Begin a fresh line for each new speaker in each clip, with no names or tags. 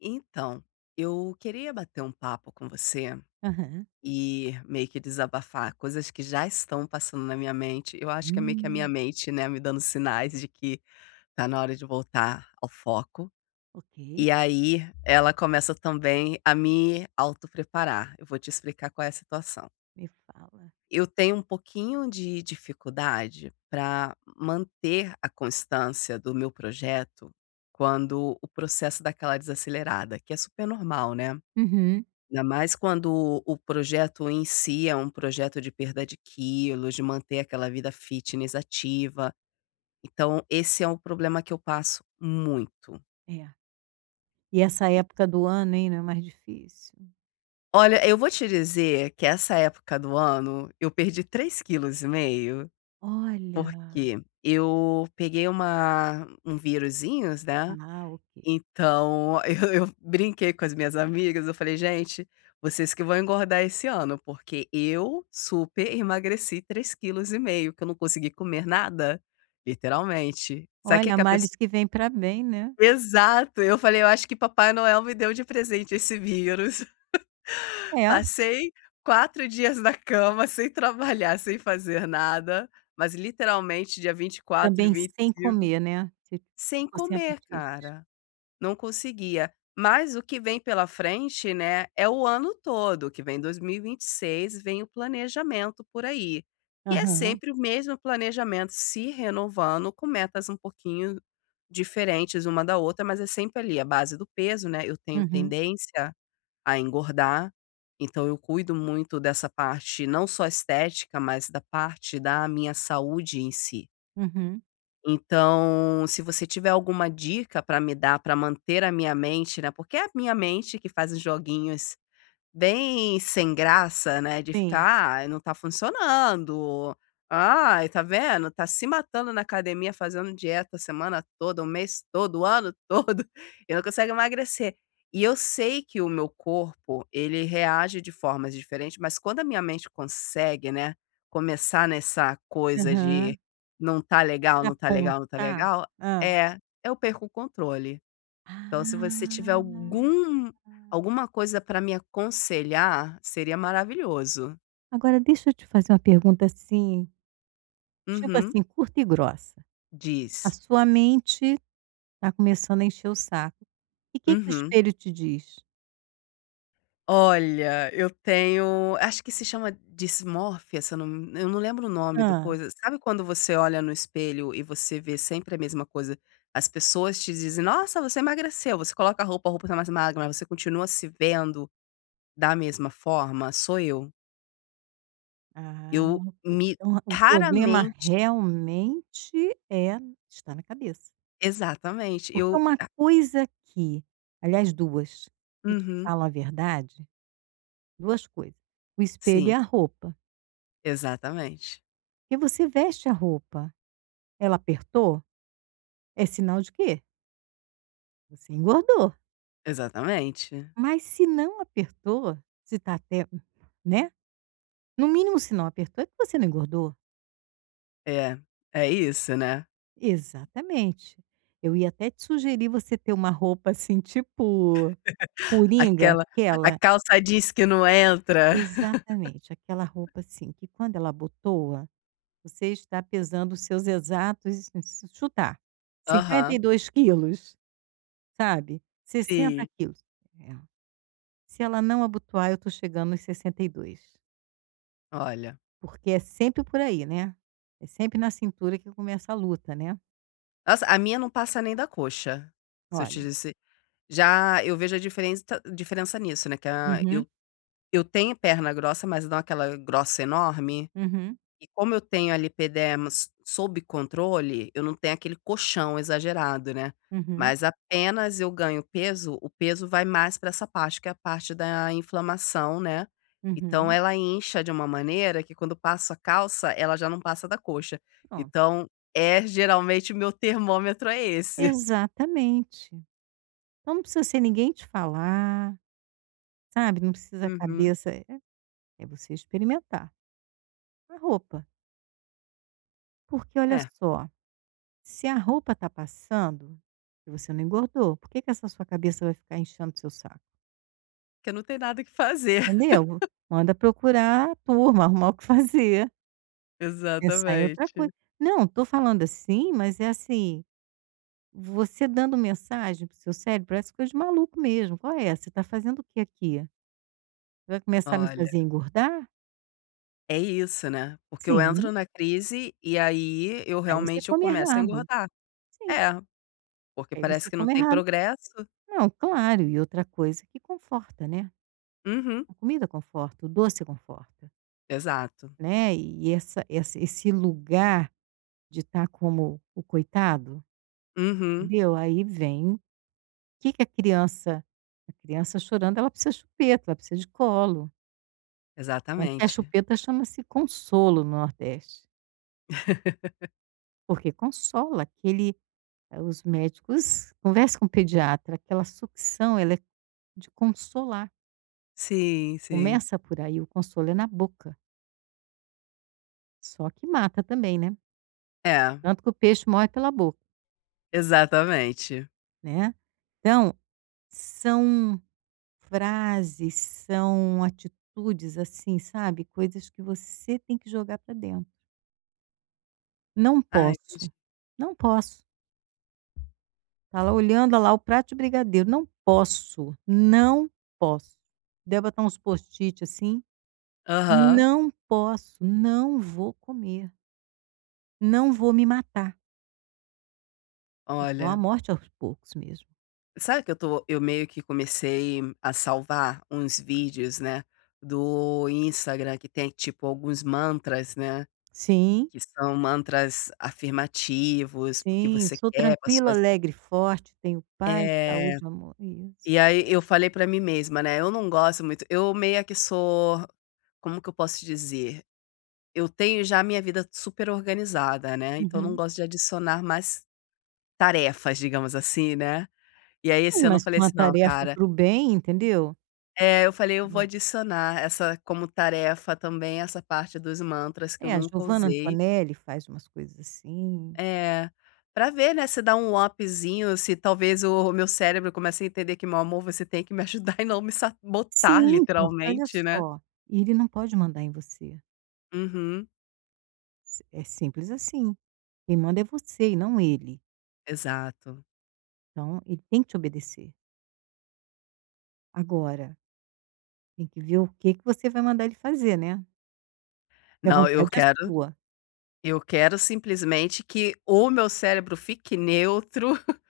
Então, eu queria bater um papo com você
Aham.
e meio que desabafar coisas que já estão passando na minha mente. Eu acho que é meio que a minha
Hum,
mente, né, me dando sinais de que tá na hora de voltar ao foco.
ok,
E aí ela começa também a me autopreparar. Eu vou te explicar qual é a situação.
me fala.
Eu tenho um pouquinho de dificuldade para manter a constância do meu projeto quando o processo dá aquela desacelerada, que é super normal, né?
Uhum.
Ainda mais quando o projeto em si é um projeto de perda de quilos, de manter aquela vida fitness ativa. Então, esse é um problema que eu passo muito.
É. E essa
E
época do ano, hein, não é mais difícil.
olha, eu vou te dizer que essa época do ano eu perdi 3 quilos e meio
Olha.
porque eu peguei uma um virusinhos, né?
Ah, ok.
Então, eu brinquei com as minhas amigas, eu falei: "Gente, vocês que vão engordar esse ano, porque eu super emagreci 3 quilos e meio, que eu não consegui comer nada, literalmente". Sabe o que é
Olha,
que a pessoa?
males que vem para bem, né.
Exato, eu falei: "Eu acho que Papai Noel me deu de presente esse vírus".
É,
Passei 4 dias na cama, sem trabalhar, sem fazer nada, mas literalmente dia vinte e quatro, e
também
vinte
sem
e cinco,
comer, né, você
sem
ficou sem
comer,
apetite.
cara. Não conseguia. Mas o que vem pela frente, né, é o ano todo, que vem 2026, vem o planejamento por aí. E é
Aham.
sempre o mesmo planejamento se renovando com metas um pouquinho diferentes uma da outra, mas é sempre ali a base do peso, né, eu tenho
Uhum,
tendência a engordar, então eu cuido muito dessa parte não só estética, mas da parte da minha saúde em si.
uhum.
Então, se você tiver alguma dica para me dar para manter a minha mente, né, porque é a minha mente que faz os joguinhos bem sem graça, né, de
Sim.
ficar: "Ai, não tá funcionando. Ai, tá vendo? Tá se matando na academia, fazendo dieta a semana toda, o mês todo, o ano todo, e não consegue emagrecer". E eu sei que o meu corpo, ele reage de formas diferentes, mas quando a minha mente consegue, né, começar nessa coisa de:
Aham.
"Não tá legal,
Pra
não tá legal, não tá
apontar,
legal",
hã.
é, eu perco o controle. Então, se você tiver
Ah.
alguma coisa para me aconselhar, seria maravilhoso.
Agora deixa eu te fazer uma pergunta, assim, tipo
Uhum.
assim, curta e grossa. A
Diz.
sua mente tá começando a encher o saco. E que o
Uhum.
espelho te diz?
Olha, eu tenho acho que se chama dismórfia, se eu não eu não lembro o nome do
Hã.
coisa. Sabe quando você olha no espelho e você vê sempre a mesma coisa? As pessoas te dizem: "Nossa, você emagreceu". Você coloca a roupa tá mais magra, mas você continua se vendo da mesma forma? Sou eu.
Ah,
Eu
ok.
me
Então o problema
raramente
realmente é, está na cabeça.
exatamente,
Porque
eu
uma coisa que, aliás duas, que te
uhum.
falam a verdade, 2 coisas: o espelho
Sim,
e a roupa.
exatamente,
Porque você veste a roupa, ela apertou, é sinal de quê? Você engordou.
exatamente.
Mas se não apertou, se tá até, né, no mínimo se não apertou é que você não engordou.
É, é isso, né.
Exatamente. Eu ia até te sugerir você ter uma roupa assim, tipo coringa,
Aquela a
aquela,
calça jeans que não entra.
exatamente, aquela roupa assim, que quando ela abotoa, você está pesando os seus exatos, se chutar, cinquenta e
Aham,
dois quilos sabe, sessenta
sim,
quilos É. Se ela não abotoar, eu estou chegando nos 62,
olha.
porque é sempre por aí, né, é sempre na cintura que começa a luta, né.
Nossa, a minha não passa nem da coxa, se eu te
Olha.
disse já eu vejo a diferença nisso, né, que a
Uhum,
eu tenho perna grossa, mas não aquela grossa enorme.
uhum,
E como eu tenho ali epidermos sob controle, eu não tenho aquele colchão exagerado, né.
uhum,
Mas apenas eu ganho peso, o peso vai mais para essa parte, que é a parte da inflamação, né. Então
uhum,
ela incha de uma maneira que quando passo a calça, ela já não passa da coxa.
pronto.
Então, geralmente o meu termômetro é esse.
Exatamente. Então não precisa ser ninguém te falar, sabe, não precisa, a
Uhum.
cabeça é você experimentar. A roupa, porque olha
É,
só, se a roupa tá passando, e você não engordou, por que que essa sua cabeça vai ficar enchendo seu saco?
porque não tem nada que fazer.
Entendeu? Manda procurar a turma, arrumar o que fazer, pensar em outra
Exatamente.
coisa. Não, estou falando assim, mas é assim, você dando mensagem para o seu cérebro, parece coisa de maluco mesmo: "Qual é? Você tá fazendo o que aqui? Vai começar a me
Olha,
fazer engordar?"
é isso, né, porque eu entro
Sim,
na crise e aí eu
aí você
realmente eu
come
começo a
errado.
engordar.
Sim,
É, porque
aí
parece
você
que não
come
tem
errado.
progresso.
Não, claro, e outra coisa que conforta, né.
Uhum,
A comida conforta, o doce conforta,
exato.
né, e essa essa esse lugar de estar como o coitado,
Uhum,
entendeu, aí vem o que que a criança chorando ela precisa de chupeta, ela precisa de colo, tanto que a
exatamente.
chupeta chama-se consolo no Nordeste, porque consola aquele, os médicos conversa com o pediatra, aquela sucção ela é de consolar.
Sim, sim.
Começa por aí, o consolo é na boca, só que mata também, né.
É,
Tanto que o peixe morre pela boca,
exatamente.
né. Então, são frases, são atitudes, assim, sabe, coisas que você tem que jogar para dentro. "Não
Ah, entendi.
posso, não posso", tá lá olhando, olha lá o prato de brigadeiro, "não posso, não posso". Deve botar uns post-it, assim:
Aham.
"não posso, não vou comer, não vou me matar", porque é uma
Olha,
morte aos poucos mesmo.
sabe que eu meio que comecei a salvar uns vídeos, né, do Instagram que tem, tipo, alguns mantras, né,
Sim,
que são mantras afirmativos para o que
sim.
você
Sou
quer, para
tranquila,
suas
alegre, forte, tenho paz,
É,
saúde, amor.
e
Isso.
aí eu falei pra mim mesma, né, eu não gosto muito eu meio que sou como que eu posso te dizer? Eu tenho já a minha vida super organizada, né, então eu não
Uhum.
gosto de adicionar mais tarefas, digamos assim, né. E aí
Sim,
esse ano eu
mas
falei
com a
assim: "Não,
tarefa
cara",
para o bem, entendeu.
é, eu falei: "Eu vou
É.
adicionar essa como tarefa também, essa parte dos mantras que eu
É, a
nunca
Giovanna
usei".
Antonelli faz umas coisas assim.
É, pra ver, né, se dá um upzinho, se talvez o meu cérebro comece a entender que: "Meu amor, você tem que me ajudar e não me sabotar",
Sim, porque olha
literalmente, né.
só, ele não pode mandar em você.
Uhum,
Si é simples assim. Quem manda é você e não ele.
exato.
Então, ele tem que te obedecer. Agora, tem que ver o que que você vai mandar ele fazer, né. Porque a
Não, eu
vontade é
quero
sua.
simplesmente que o meu cérebro fique neutro,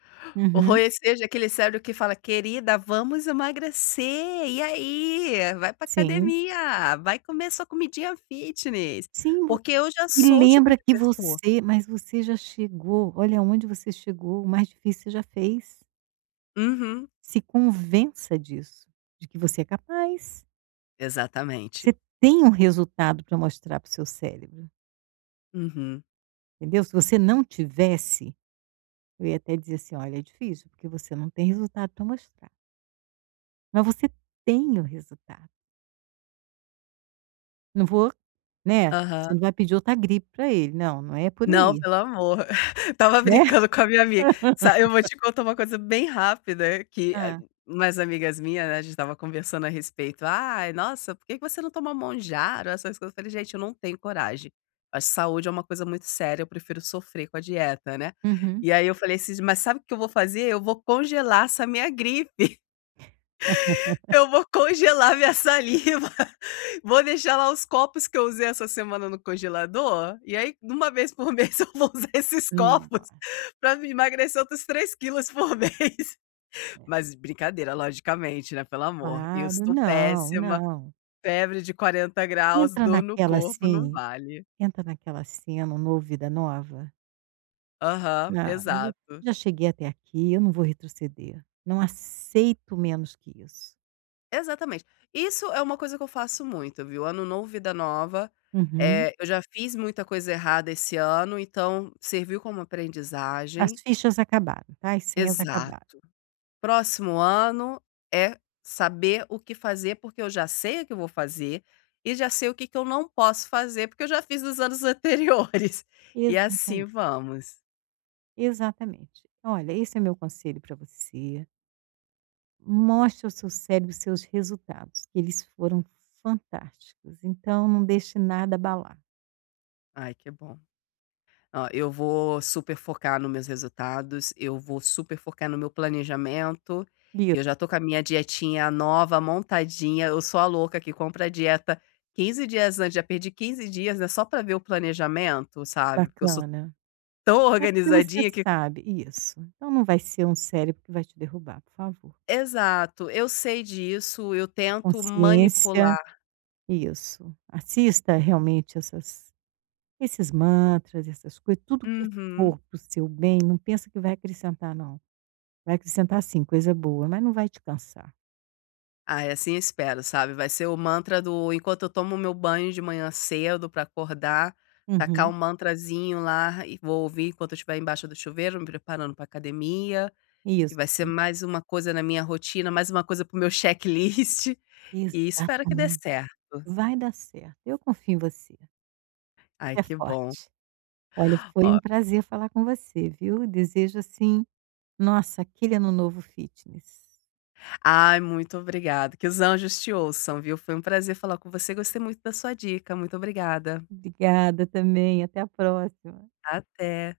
ou
Uhum.
seja aquele cérebro que fala: "Querida, vamos emagrecer, e aí? Vai pra
Sim.
academia, vai comer sua comidinha fitness",
Sim,
porque eu já
e
sou o tipo
lembra
de
que
pessoa.
você, mas você já chegou, olha onde você chegou, o mais difícil você já fez.
Uhum,
Se convença disso, de que você é capaz.
exatamente.
Você tem um resultado para mostrar para o seu cérebro,
Uhum.
entendeu? Se você não tivesse, eu ia até dizer assim: "Olha, é difícil, porque você não tem resultado para mostrar". Mas você tem o resultado. Não vou, né,
Aham.
você não vai pedir outra gripe para ele. Não, não é por
Não,
aí,
pelo amor. Tava
né.
brincando com a minha amiga. Sa Eu vou te contar uma coisa bem rápida, que a
Ah.
umas amigas minhas, né, a gente tava conversando a respeito. "Ai, nossa, por que que você não toma monjaro, essas coisas". Eu falei: "Gente, eu não tenho coragem. Acho saúde é uma coisa muito séria, eu prefiro sofrer com a dieta, né".
Uhum.
E aí eu falei assim: "Mas sabe o que eu vou fazer? Eu vou congelar essa minha gripe". Eu vou congelar minha saliva, vou deixar lá os copos que eu usei essa semana no congelador, e aí uma vez por mês eu vou usar esses
Não,
copos pra me emagrecer outros 3 quilos por mês.
é.
Mas brincadeira, logicamente, né, pelo amor, eu
Claro,
estou
não,
péssima,
não.
febre de 40 graus,
Entra
dor no
naquela,
corpo, não
assim,
vale.
entra naquela cena: um novo, vida nova.
Aham,
"Não, eu já
exato.
já cheguei até aqui, eu não vou retroceder. Não aceito menos que isso".
Exatamente. Isso é uma coisa que eu faço muito, viu. Ano novo, vida nova.
Uhum.
Eu já fiz muita coisa errada esse ano, então serviu como
As
aprendizagem.
fichas acabaram, tá, as senhas
Exato.
acabaram.
Próximo ano é saber o que fazer, porque eu já sei o que eu vou fazer e já sei o que que eu não posso fazer, porque eu já fiz nos anos anteriores. E assim
Exatamente,
vamos.
exatamente. Olha, esse é meu conselho para você. Mostre ao seu cérebro os seus resultados, que eles foram fantásticos, então não deixe nada abalar.
Ai, que bom. Ó, eu vou super focar nos meus resultados, eu vou super focar no meu planejamento.
Isso,
Eu já tô com a minha dietinha nova, montadinha. Eu sou a louca que compra a dieta 15 dias antes. Já perdi 15 dias, né, só pra ver o planejamento, sabe, porque eu sou
bacana.
tão
É porque você
organizadinha que
sabe isso. Então não vai ser um cérebro que vai te derrubar, por favor.
exato, eu sei disso, eu tento
Consciência,
manipular.
isso. Assista realmente essas esses mantras, essas coisas, tudo que
Uhum.
for para o seu bem, não pensa que vai acrescentar não. Vai acrescentar sim, coisa boa, mas não vai te cansar.
Ai, assim eu espero, sabe, vai ser o mantra do enquanto eu tomo meu banho de manhã cedo pra acordar, tacar um
Uhum,
mantrazinho lá e vou ouvir enquanto eu estiver embaixo do chuveiro, me preparando pra academia, e
isso.
vai ser mais uma coisa na minha rotina, mais uma coisa para o meu checklist, e espero que dê
Exatamente.
certo.
Vai dar certo, eu confio em você.
Ai,
É
que bom.
forte. Olha,
Ó,
foi um prazer falar com você, viu. Desejo assim, nossa, aquele ano novo fitness.
ai, muito obrigada, que os anjos te ouçam, viu, foi um prazer falar com você, gostei muito da sua dica, muito obrigada.
Obrigada também, até a próxima.
Até.